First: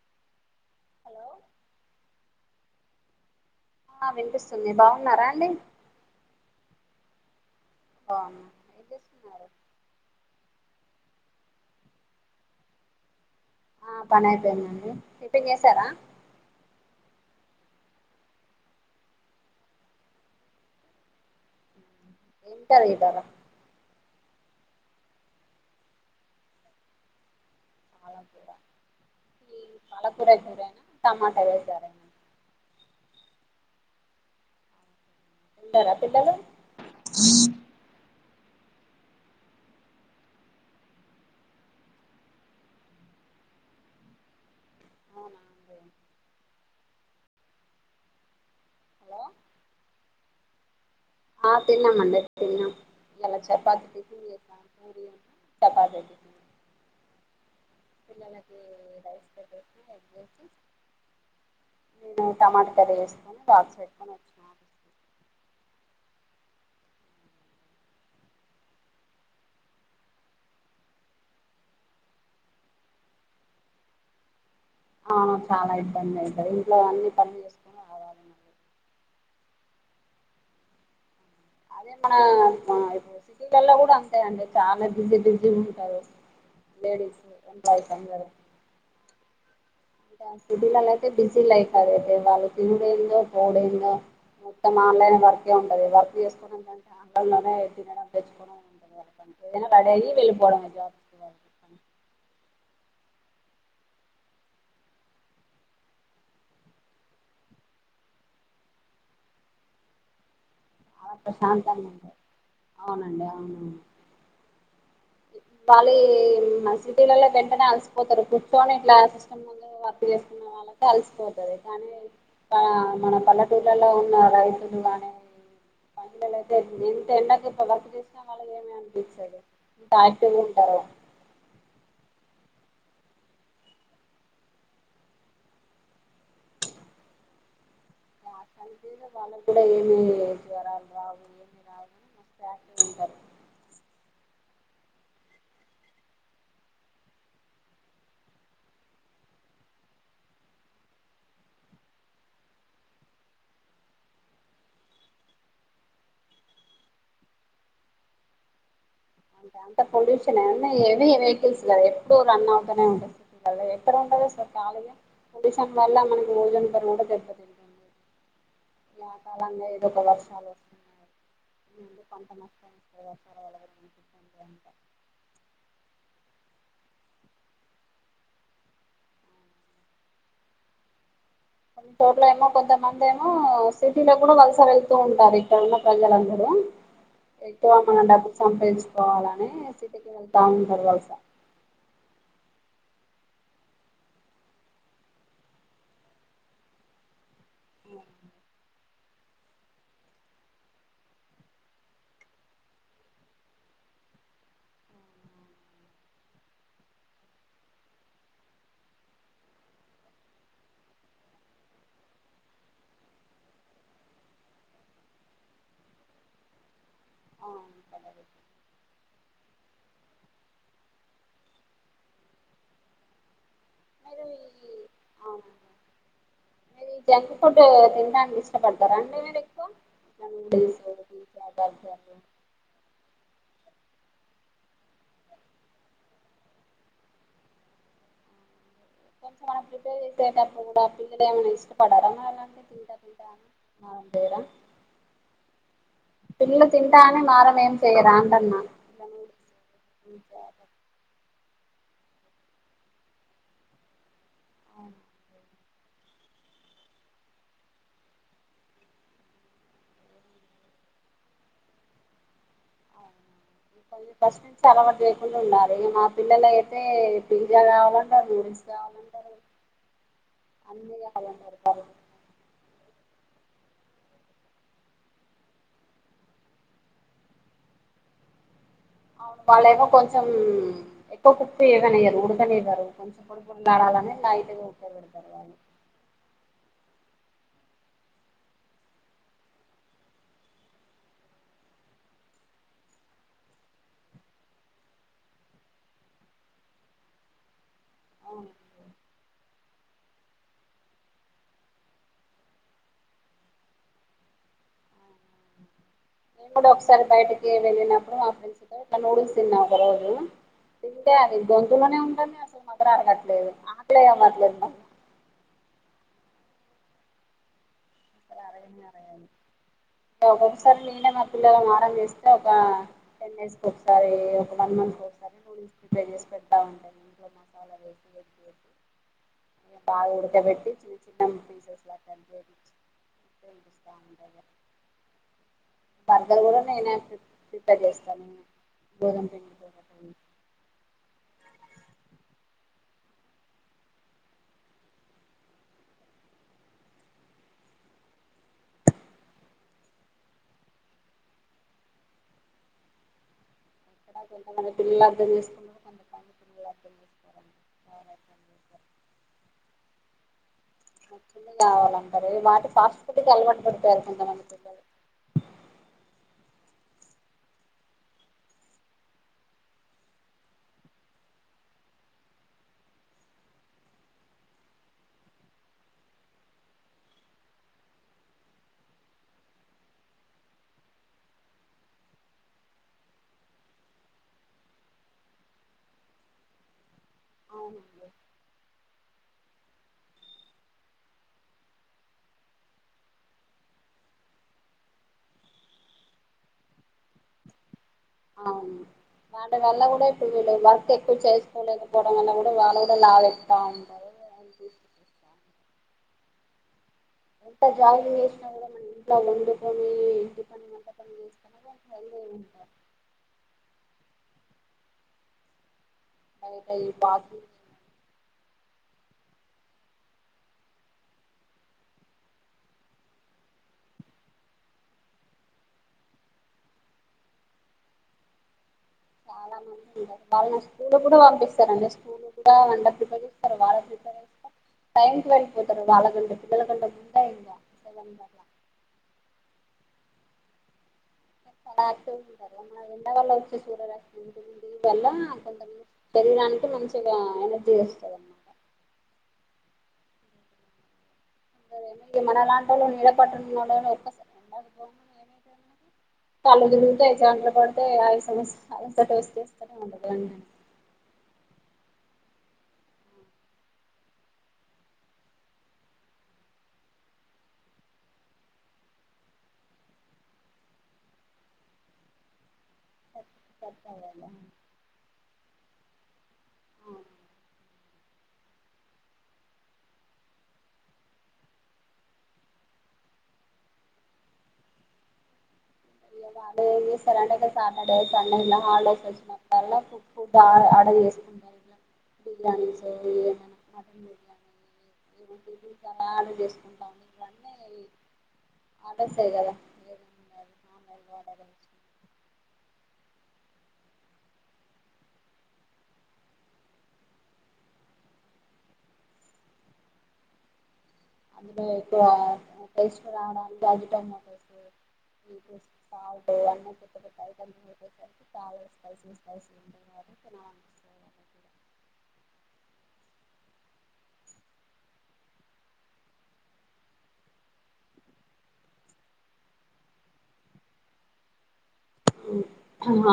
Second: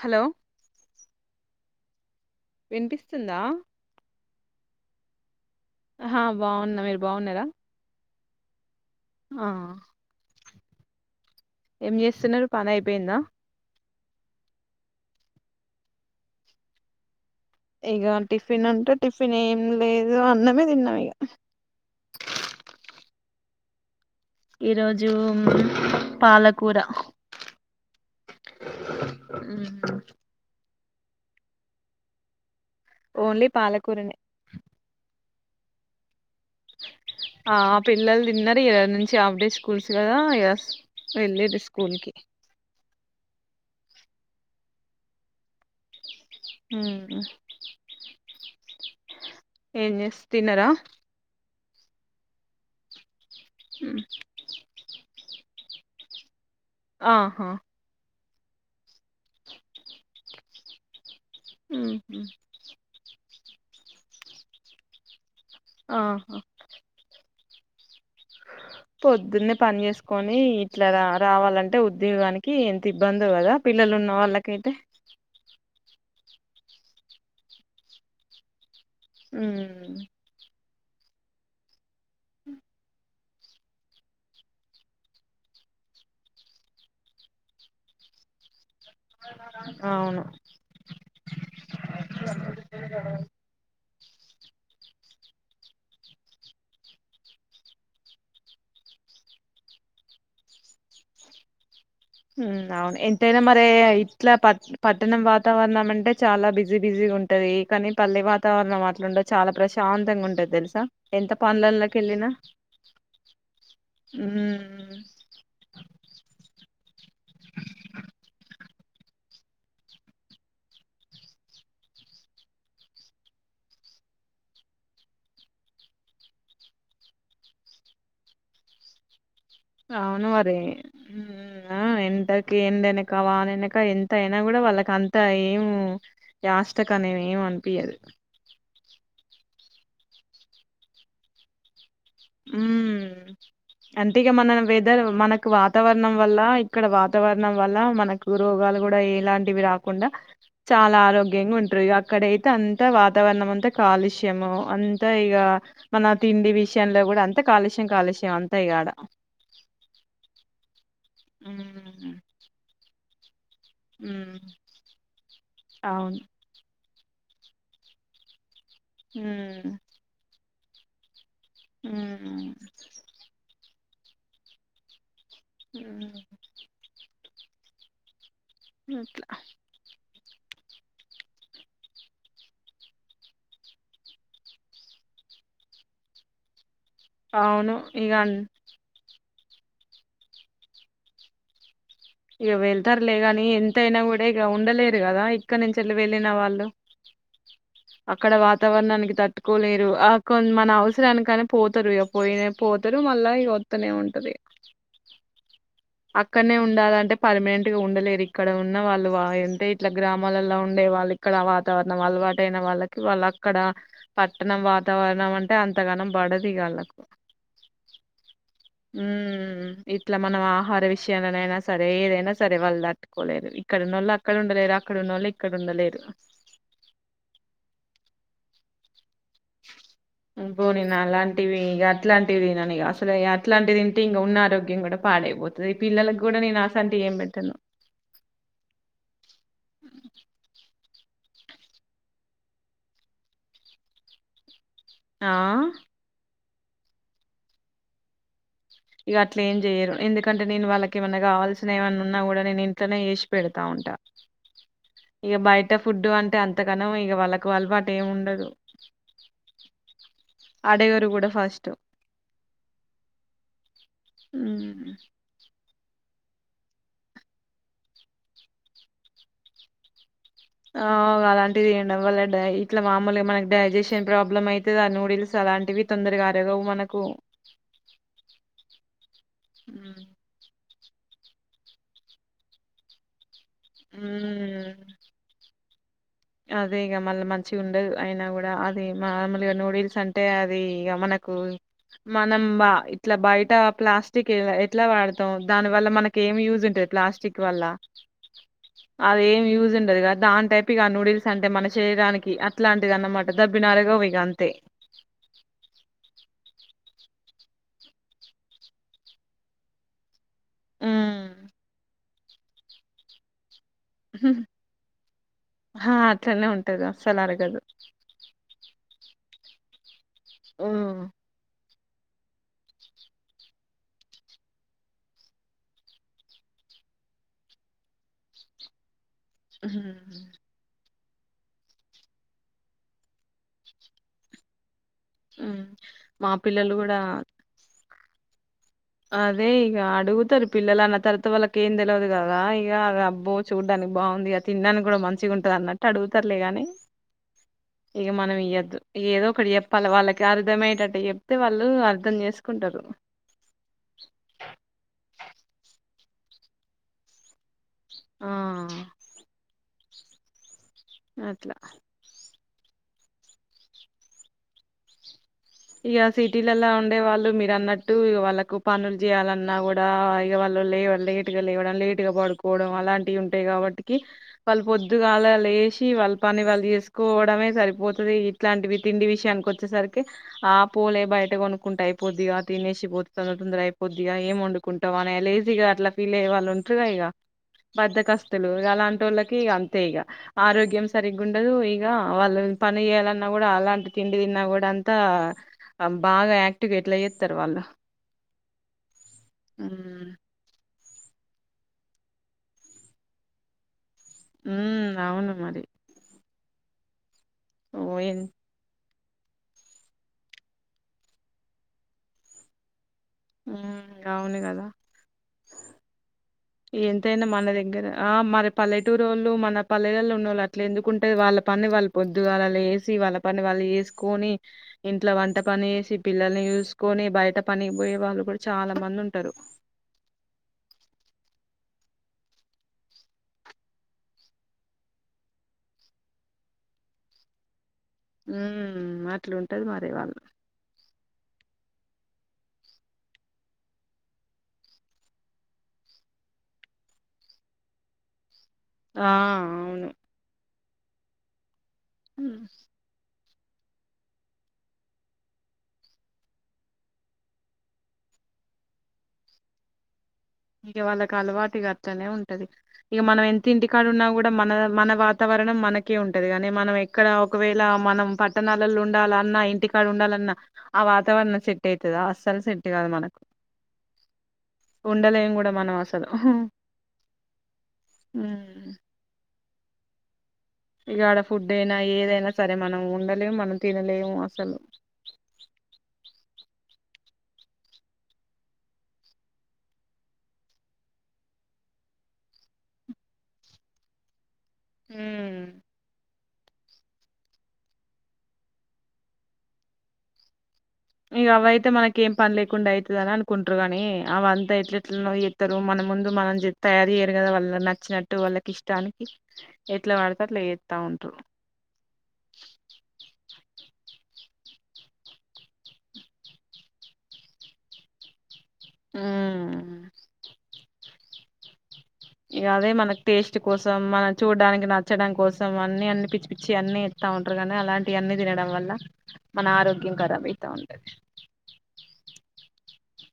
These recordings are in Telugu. హాలో హలో వినిపిస్తుందా ఆ వినిపిస్తుంది బాగున్నారా అండి ఆ బాగున్న మీరు బాగున్నారా బాగున్నాం ఆ ఏం చేస్తున్నారు పని అయిపోయిందా ఆ పని అయిపోయంద అండి టిఫిన్ చేసారా ఇక టిఫిన్ అంటే టిఫిన్ ఏం లేదు అన్నమే తిన్నాం ఇక ఏం కర్రీ చేశారు ఈరోోజు పాలకూర పాలకూర ఈ మ్మ్. పాలకూర టమాట వేశారని ఓన్లీ పాలకూరనే తింటారా పిల్లలు ఆ పిల్లలు తి తిన్నరు ఈరోజు నుంచి హాఫ్ డేస్ స్కూల్స్ గదా వెళ్ళిన్రు స్కూల్ కి అవునా మ్ హలో ఎం చేస్తు తిన్నరా ఆ తినమ్ అండీ తిన్నాం ఇయ్యేలా చెపాతి మ్మ్. టిఫన్ చేసినం పూరి చే చెపాతి ఆహా పిల్లలకి రైస్ పెటేసి ఎగ్ ఎసి నేను మ్మ్. టమాటా కర్రీ చేసినాన్ను బాక్స్ పెట్టుకొని వచ్చిన ఆహా పొద్దున్నే పని చేసుకొని ఇట్లా రా రావాలంటే ఉద్యోగానికి ఎంత ఇబ్బందో గదా పిల్లలు ఉన్న వాళ్లకేయితే అవును చాలా ఇబ్బంది అయితది ఇంట్లో అన్ని పని చేసుకుని రావాలి ఉమ్ అదే మన ఇప్పుడు సిటీ ల్లా ల కూడా అంతేయండి చాలా బిజి బిజి ఉంటారు లేడీస్ ఎంప్లాయీస్ అందరూ [unintelligible] అవును సిటి లలో అయితే బిజీ లైఫ్ అది అయితే వాళ్ళు తిరుగుడు ఏందో పోవుడేందో మొత్తం ఆన్లైన్ వర్కే ఉంట ది వర్క్ చేసుకోవడంటే ఆన్లైన్ లోనే తినడం తెచ్చుకోవడం ఉంటది వాళ్ళ పని ఏదేనా రెడీ అయి వెళ్ళిపోవడం జాబ్ అవును ఎంతైనా మరి ఇట్లా ప పట్టణం వాతావరణం అంటే చాలా బిజీ బిజీ ఉంటది కానీ పల్లె వాతావరణం అట్లుండదు చాలా ప్రశాంతంగా ఉంటది తెలుస చాలా ఎంత ప్రశాంతంగా ఉంటది పనుల్లకెళ్లిన అవునండి అవునవును మ్ వాళ్ళు మన సిటీలలో వెంటనే అలసిపోతరు కూర్చొని ఇట్లా సిస్టమ్ ముందు వర్క్ చేసుకునే వాళ్ళక అలసిపోతుది కానీ మన పల్లెటూళ్లలో ఉన్న రైతులు గానీ మహిళలు అయితే ఎంత ఎండక వర్క్ చేసినా వాళ్ళకి ఏమి అనిపించదు ఎంత అవును యాక్టివ్గా మరి ఉంటారు మ్ అ ఎంతక్ ఏండ అనక వాన వెనక ఎంత అయినా గూడా వాళ్ళకి అంత ఏం అస్టక్ అంతా ఏమి అనిపియదు అంతే న వాళ్ళకు గూడా ఏమి జ్వరాలు రావు ఏమి రావు మస్తు యాక్టివ్గా ఉంటారు ఉమ్ అంటె మనం వెదర్ మనకు వాతావరణం వల్ల ఇక్కడ వాతావరణం వల్ల మనకు రోగాలు గూడా ఎలాంటివి రాకుండా చాలా ఆరోగ్యంగా ఉంటరు అక్కడయితే అంత వాతావరణం అంతా కాలుష్యము అంతా ఇగా మన తిండి విష న్లో గూడా అంత కాలుష్యం కాలుష్యం అంతాఇగా అడ అంటే అంత పొల్యూషన్ అన్నీ హెవీ వెకిల్స్ గదా ఎప్పుడు ఉమ్ రన్ అవుట్ పోతనే ఉంటాయ్ ఎక్కడ ఉండరు ఉమ్ అసలు కాలిగా మన డిసంబర్ అవును మనం పూజంబరు గణపతిగుడి వాన కాలన్నా ఉమ్ ఏదో ఒక వర్షాల పంట ఉమ్ మొత్తం కారబ్ అయితది [inaudible] ఊ ఊట్లా కొన్ని చోట్ల ఏమో కొంతమంది ఏమో సిటీలో కూడా వలస వెళ్తూ ఉంటారు ఇక్కడున్న ప్రజలందరూ ఎక్కువ అవును మనం ఇగ డబ్బు సంపాదించుకోవాల మే సిటీకి వెళ్తా ఉంటరు వల్స ఇగ వెళ్తారులే గానీ ఎంతైనా గూడా ఇగ ఉండలేరు గదా ఇక్కన్నుంచెళ్ళి వెళ్ళిన వాళ్ళు అక్కడ వాతావరణానికి తట్టుకోలేరు ఆ కొన్ మన అవసరానికని పోతరు ఇగ పోయిన పోతారు మళ్ళా వత్తనే ఉంటది అక్కడ్నే ఉండాలని అంటే పర్మనెంట్ గా ఉండలేరు, ఇక్కడ ఉన్న వాళ్ళు వా అంటే ఇట్లా గ్రామాలల్ల ఉండే వాళ్ళు ఇక్కడ వాతావరణం అలవాటైన వాళ్ళకి వాళ్ళు అక్కడ పట్టణం వాతావరణం అంటే అంతగానం పడది ఇగ ఆళ్ళకు. అవు [inaudible] ఊమ్ ఇట్ల మనం ఆహార విషయాలనైనా సరే ఏదైనా సరే వాళ్ దట్టుకోలేరు ఇక్కడన్నోళ్ళు అక్కడ ఉండలేరా అవును అదీ జంక్ ఫుడ్ తింటాన్కి ఇష్టపడతారా అండి మీ పోనీ నాలాంటివి ఇగ బర్గర్లు అట్లాంటివి తిననిగ అసలే య అట్లాంటి దింటే ఇంగ ఉన్న ఆరోగ్యం గూడా పాడైపోతది ఈ పిల్లలకు గూడా నేను అసాంటియ్ ఏం పెట్టను కొంచెం మనం ప్రిపేర్ చేసేప్పుడు గూడా పిల్లల్ ఏం తీస్కుంటారా రా మరి ఏమైనా తింటా తింటా అని మారం జేయర ఆ పిలల్లు తింటా అని మారం ఏం చెయ్యరా అంటన్న ఇగ అట్లేం జెయ్యరు ఎందుకంటే నేను వాళ్ళకి ఏమైన్నా కావాల్స్ సిన ఏమన్నా ఉన్నా గూడా నేను ఇంట్లనే చేసి పెడతా ఉంటా ఇగ బయ్ ట ఫుడ్డు అంటే అంతగనం ఇక వాళ్ళకు అల్వాటు ఏం వుండదు అడగరు గూడా ఫస్ట్ [unintelligible] ఫస్ట్ నుంచి హ్మ్ అలవాటు చేయకుండా ఉండాలి గ ఈ మా పిల్లలైతే పిజ్జా కావాలంటారు నూడిల్స్ కావాలంటారు ఆ అన్ని కావాలంటారు అలాంటిది వాళ్ళు ఈయండం వళ్ళ డ ఇట్లా మామూలుగా మనకి డైజెషన్ ప్రాబ్లమ్ ఐతది ఆ నూడిల్స్ అలాంటివి తొందరగా అరగవు మనకు అవును వాళ్ళేమో కొంచెం ఎక్కువ పప్పు ఏగనియ్యరు ఉడకనివ్వరు కొంచం ఉడుకుండాలలని లైటుగ హ్మ్ ఉడకబెడతారు వాళ్ళు అదే ఇగ మళ్ళ మంచిగుండదు అయినా గూడా అదీ మామూలుగా నూడిల్స్ అంటే అదీ ఇగ మనకు మనం బ ఇట్ల బయట ప్లాస్టిక్ ఇల్లె ఎట్లా వాడతాం దాని వల్ల మనకి ఏం యూజ్ ఉంటది ప్లాస్టిక్ వల్ల అవును అదేం యూస్ ఉన్ దదిగా దాన్ టైప్ ఇగ నూడుల్ స్ అంటే మన శరీరానికి అట్లాంటిది అన్నమాట దబ్బిన అరగవు ఇగ అంతే నేను కూడా ఒకసారి బయటకి ఏ ఎళ్ళినప్పుడు మా ఫ్రెండ్స్ తో ఇలా నూడిల్స్ తిన్నా ఒక రోజు తింటే అది ఉమ్. గొంతులోనే ఉంటంది అసలు మధుర అగట్లేదు లయ మట్లేనవ్ ఆ అట్లనే ఉంటది అసలరగదు రాయలి ఉ ఒకొక్కసారి నేనే మా పిల్లల మా అలా చేస్తే ఒక టెన్ డేస్కి ఒకసారి, ఒక వన్ మంత్ ఒకసారి, నూడుల్స్ ప్రిపేర్ చేసి పెడతా ఉంటా ఇంట్లో నే మసాలా వేసి ఎగ్ వేసి బాగా ఉడక బెట్టి చూ చికెన్ [unintelligible] [inaudible] మా బర్గర్ కూడా పిల్లలు నేనే ప్రి ప్రిపేర్ చేస్ అవును అదే ఇగ అడుగుతరు పిలలన్న తర త వాళ్ళకు ఏం తెల్వదు గదా ఇగ అబ్బో చూడ్డానికి బాగుంది, ఇక తిండానికి గూడా మంచిగుంటంది అన్నట్టు అడుగుతారులే గాని, ఇక మనం ఇయ్యద్దు ఏదో ఒకటి చెప్పాలి, వాళ్ళకి అర్ధమయ్యటట్టు చెప్తే వాళ్ళు అర్ధం చేసుకుంటారు. ఇక్కడ కొంతమంది పిల్లలు అర్థం చేసుకున్నరు కొంత పిల్లలు అర్థం చేసుకోరమ్మ ఆ నచ్చిందే అట్లా కావాలంటరు ఏ మార్ ఫాస్ట్ ఫుడ్ కి అలవాటు పడిపోయారు కొంతమంది పిల్లలు ఇక సిటీలలా ఉండే వాళ్ళు మీరు అన్నట్టు, వాళ్ళకు పనులు చేయాలన్నా కూడా, ఇక వాళ్ళు లే లేటు గా లేవడం లేటు గా పడుకోవడం అలాంటివి ఉంటాయి కాబట్టికి, వాళ్ళు పొద్దుగాల లేసి వాళ్ళ పని వాళ్ళు చేసుకోవడమే సరిపోతది, ఇట్లాంటివి తిండి విషయానికి వచ్చేసరికి ఆ పోలే బయట కొనుక్కుంటూ అయిపోద్దిగా తినేసిపోతే తందర తందర అయిపోద్దిగా, ఏం వండుకుంటావు అని లేజీగా అట్లా ఫీల్ అయ్య వాళ్ళు ఉంటుంది ఇక అవునండి బద్దకస్తులు అలా టోళ్ళకి ఇ అంతే ఇక ఆరోగ్యం సరిగ్ ఉండదు, ఇక వాళ్ళ పని చేయాలన్నా కూడా అలాంటి తిండి తిన్నా కూడా అంతే అంత బాగా యాక్టివేట్లు అయ్యేస్తారు వాళ్ళు అవు అంట వెళ్ల కూడా మ్మ్ ఇప్పువవలే బ ఎక్కువ చేసుకోలేకపోవడం వల్ కూడా వాళ్ళు కూడా లావ్ అయిత ఉంటారు. ఉ అవును మరి ఎంత ఓ జాకింగ్ ఎన్ చేసిన ఇలా వండ పని ఇంటి పని అంత పని చేస్తన్న వాల్ ఉంటారు మ్ అవును కదా బయట ఈ ఎంతైనా వాకింగ్ మనదగ్గర ఆ మర పల్లెటూరు వాళ్ళు మన పల్లెలలో ఉన్న వాళ్ళు అట్ల, ఎందుకుంటే వాళ్ళ పని వాళ్ళు పొద్దుగాళ్ల వేసి వాళ్ళ పని వాళ్ళు చేసుకొని, ఇంట్లో వంట పని చేసి పిల్లల్ని చూసుకొని, బయట పనికి పోయే వాళ్ళు కూడా చాలా మంది ఉంటరు చాలా మంది ఉ వాళ్ళ న స్లు కూడా పంపి రు అండి స్కూల్ కూడా వ ప్రిపేర్ చేస్తారు, వాళ్ళ ప్రిపేర్ చేస్త టైంకి వెళ్ళిపోతారు వాళ్ళకంట పిల్లల కంట గుంట ఇంకా సెవెన్ కి ఉ అట్లా మాట్లుంటది మా అరే వాళ్ళ చాలా యాక్టివ్ గా ఉంటారు మన ఎండ వల్ల వచ్చే సూర్యర వల్ల కొంచ శరీరానికి మంచిగా ఎనర్జీ వస్తుంది ఆ అవును సరే మ ఉమ్. మనాల అంటలు నీ పట్టణ తళ్ళు దిగుతే జాండ్ర పడితేమస్యస్తనే ఉంటదండి ఇగ వాళ్ళకి అలవాటుగా అతనే ఉంటది ఇక మనం ఎంత ఇంటికాడు ఉన్నా కూడా మన మన వాతావరణం మనకే ఉంటది కాగాని మనం ఎక్కడ ఒకవేళ మనం పట్టణాలలో ఉండాలన్నా ఇంటికాడు ఉండాలన్నా ఆ వాతావరణం సెట్ అవుతుందా అస్సలు సెట్ కాదు మనకు వెంటనే ఉండలేం కూడా మనవాసదం ఆఓ హామ్ ఇగ ఆడ ఫుడ్ అయినా ఏదైనా సరే మనం ఉండలేము మనం తినలేము అసలు వాళ్ళ ఏం చేస్తారంటే ఇక్క సాటర్డేస్ సన్నే ఇలా హాలిడేస్ వచ్చినప్పుడల్లా ఫుడ్ ఆర్డర్ చేసుకుంటారు ఇ బిర్యానీస్ ఏ మటన్ ఉమ్. బిర్యానీ చాల కుాన్న ఆడర్స్ కదా ఆన్లైన్లో ఇగ ఆర్డర్ చేసి అవయితే మనకి ఏం పని లేకుండా అయితే ని అనుకుంటారు కాగానీ అవంతా ఎట్ల ఎట్లా చెస్తారు మన ముందు మనం తయారు చేయ్యరు కదా వాళ్ళ నచ్చినట్టు వాళ్ళకి ఇష్టానికి ఎట్లా వాడతారు అట్లా ఉంటారు అందు ఇకు ముటేశ్వర్వడాాల గాజు టమాటోస్ సాల్ట్ అన్న పెత్త పెత్త ఐటమ్స్ చా స్పైసీ స్పైసి ఉంటంది వా నాన్స్ ఇగ అదే మనకు టేస్ట్ కోసం మనం చూడడానికి నచ్చడం కోసం అన్ని అన్ని పిచ్చి పిచ్చి అన్ని ఇస్తా ఉంటారు కానీ అలాంటివి అన్ని తినడం వల్ల మన ఆరోగ్యం ఖరాబ్ అయితా ఉంటది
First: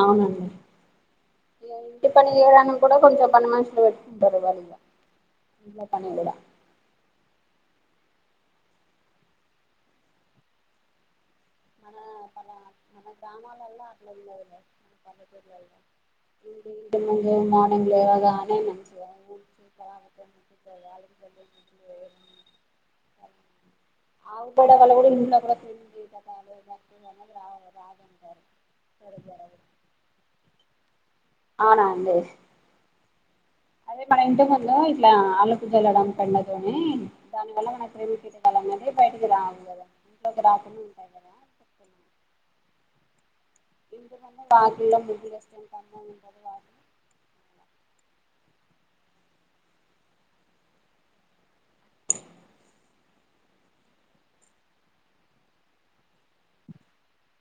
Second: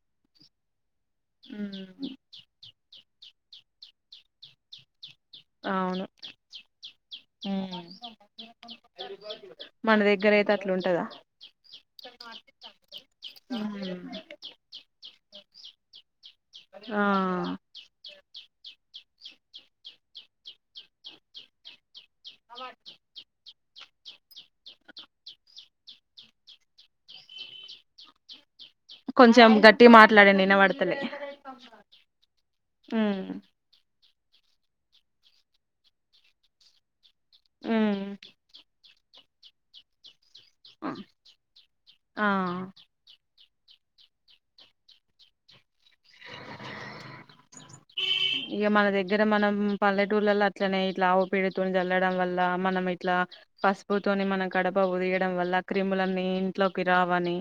అవునండి ఇగ ఇంటి ఉమ్. పని చేయడానికి కూడా కొంచెం పని మనుషులని పెట్టుకుంటారా వాళ్లు ఈగ అవును హుమ్ మన దగ్గర అయితే అట్లుంటదా మన మన గ్రామాలలో అట్లా ఉండదు పల్రు ఆ ఇంకాంగ్ ము మార్నింగ్ లో లేవగానే మంచిగా పూచ పరామత ముఖ వళ అవాట్ ఆ బడల్ కూడా ఇ కూడా త బై మకు అనే రా రాదంటారు కొంచెం గట్టిగా మాట్లాడండి వినబడ తలే అవునా అడి హామ్ అదే మన ఇంటి ముందు ఇట్లా అలుకు జల్లడం పెండ తోని దానివల్ల ఉమ్. క్రీం కీటకాలు అన్నవి అవి బయటికి రావు ఇకి రాకునే ఉంటాయి కదా చెప్పున్నా ఆ వాకిల్లో ముగ్గులు వేస్తుంటాము. ఇంక ఇగ మన దగ్గర మనం పల్లెటూళ్ళల్ల అట్లనే ఇట్ల ఆవు పేడ తోని చల్లడం వల్ల మనమై ఇట్లా పసుపుతోని మనం గడప పూయడం వల్ల క్రిములన్నీ ఇంట్లోకి రావని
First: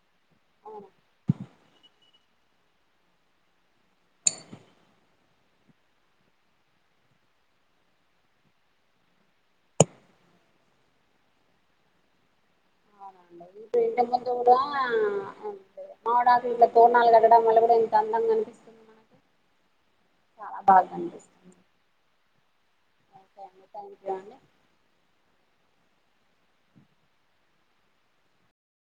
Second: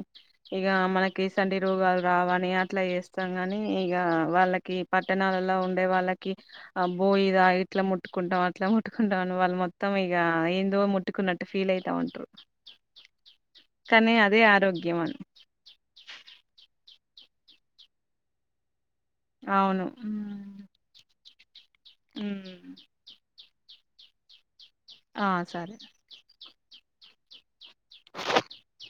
ఇగ అవును మనకి ఎటుసండీ రోగాలు రావు అని ని అట్లా చేస్తాం కానీ ఇగ వాళ్ళకి పట్టణాలలో ఉన్ అంటే వాళ్ళకి బోయిదా ఇట్లా ముట్టుకుంటాం అట్లా ముట్టుకుంటాం. అని వాళ్ళు మొత్తం ఇగ ఏందో ముట్టుకున్నట్టు ఫీల్ అయితా ఉంటరు. ఇంతకుముందు కూడా అని మామిడాకు తోరణాలు కట్ కట్టడం వల్ల కూడా ఎంత అందంగా కనిపిస్తుంది మనకు అవును కనిపిస్తుంది ఊమ్ హుమ్ ఉంటాను గాని ఆ సరే [unintelligible]